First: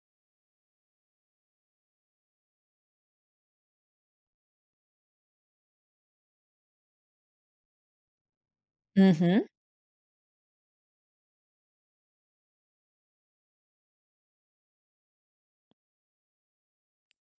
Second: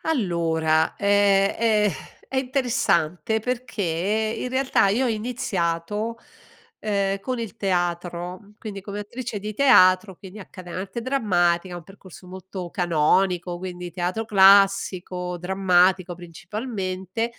Allora, ehm, è è interessante perché in realtà, io ho iniziato, ehm, con il teatro. Quindi come Mh attrice mh. di teatro, quindi accade arte drammatica, un percorso molto canonico, quindi teatro classico, drammatico principalmente,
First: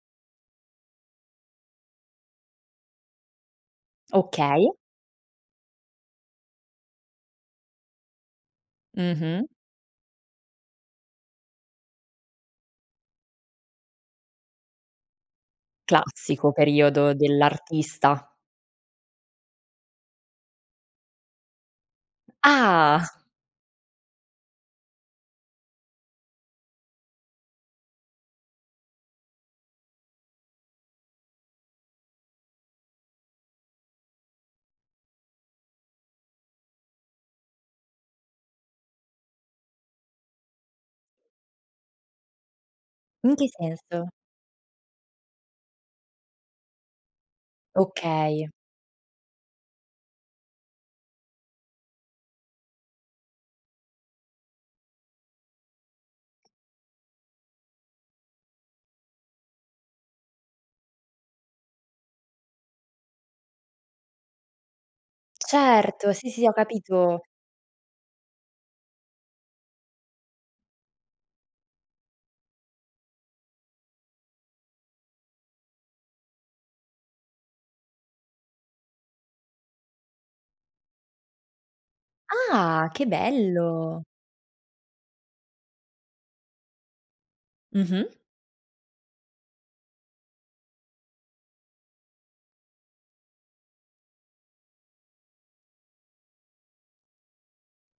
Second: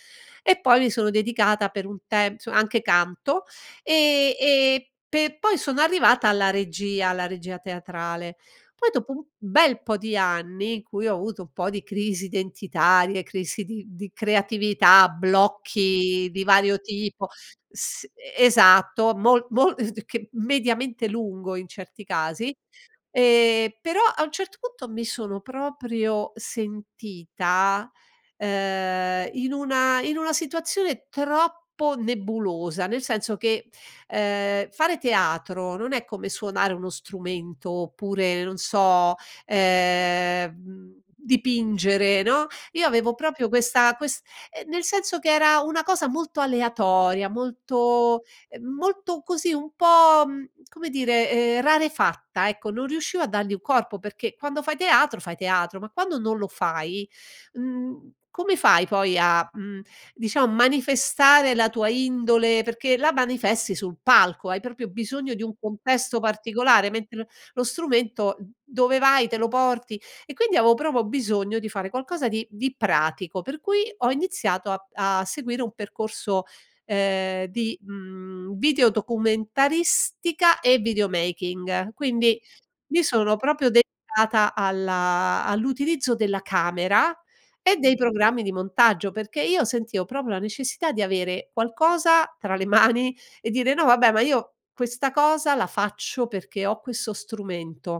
e poi mi sono dedicata per un tempo nso anche canto. Ehm, Okay. ehm, pe poi sono arrivata alla regia, alla regia teatrale. Poi dopo un Mh-mh. bel po' di anni in cui ho avuto un po' di crisi identitarie, crisi di di creatività, blocchi di Classico vario periodo tipo s dell'artista. e esatto, mo mo che mediamente lungo in certi casi. Ah! Ehm, però a un certo punto mi sono proprio sentita, ehm, in una in una situazione troppo nebulosa, nel senso che, ehm, fare teatro non è come suonare uno strumento oppure, non so, ehm, mhmm, dipingere, no, io avevo In che proprio questa senso? quest nel senso che era una cosa molto aleatoria, molto, Okay. ehm, molto così, un po', mhmm, come dire, ehm, rarefatta, ecco. Non riuscivo a dargli un corpo, perché quando fai teatro fai teatro, ma quando non lo fai, mhmm, come fai poi a, mhmm, diciamo manifestare la tua indole perché la manifesti sul palco, hai proprio bisogno di un Certo, contesto sì, sì, ho particolare, mentre capito. lo lo strumento, mhmm, dove vai te lo porti. E quindi avevo proprio bisogno di fare qualcosa di di pratico. Per cui ho iniziato a a seguire un percorso, ehm, di, mhmm, video documentaristica e videomaking. Quindi Ah, mi che sono proprio bello. dedicata alla all'utilizzo della camera, e dei Mh-mh. programmi di montaggio, perché io sentivo proprio la necessità di avere qualcosa tra le mani e dire: "No vabbè, ma io questa cosa la faccio perché ho questo strumento."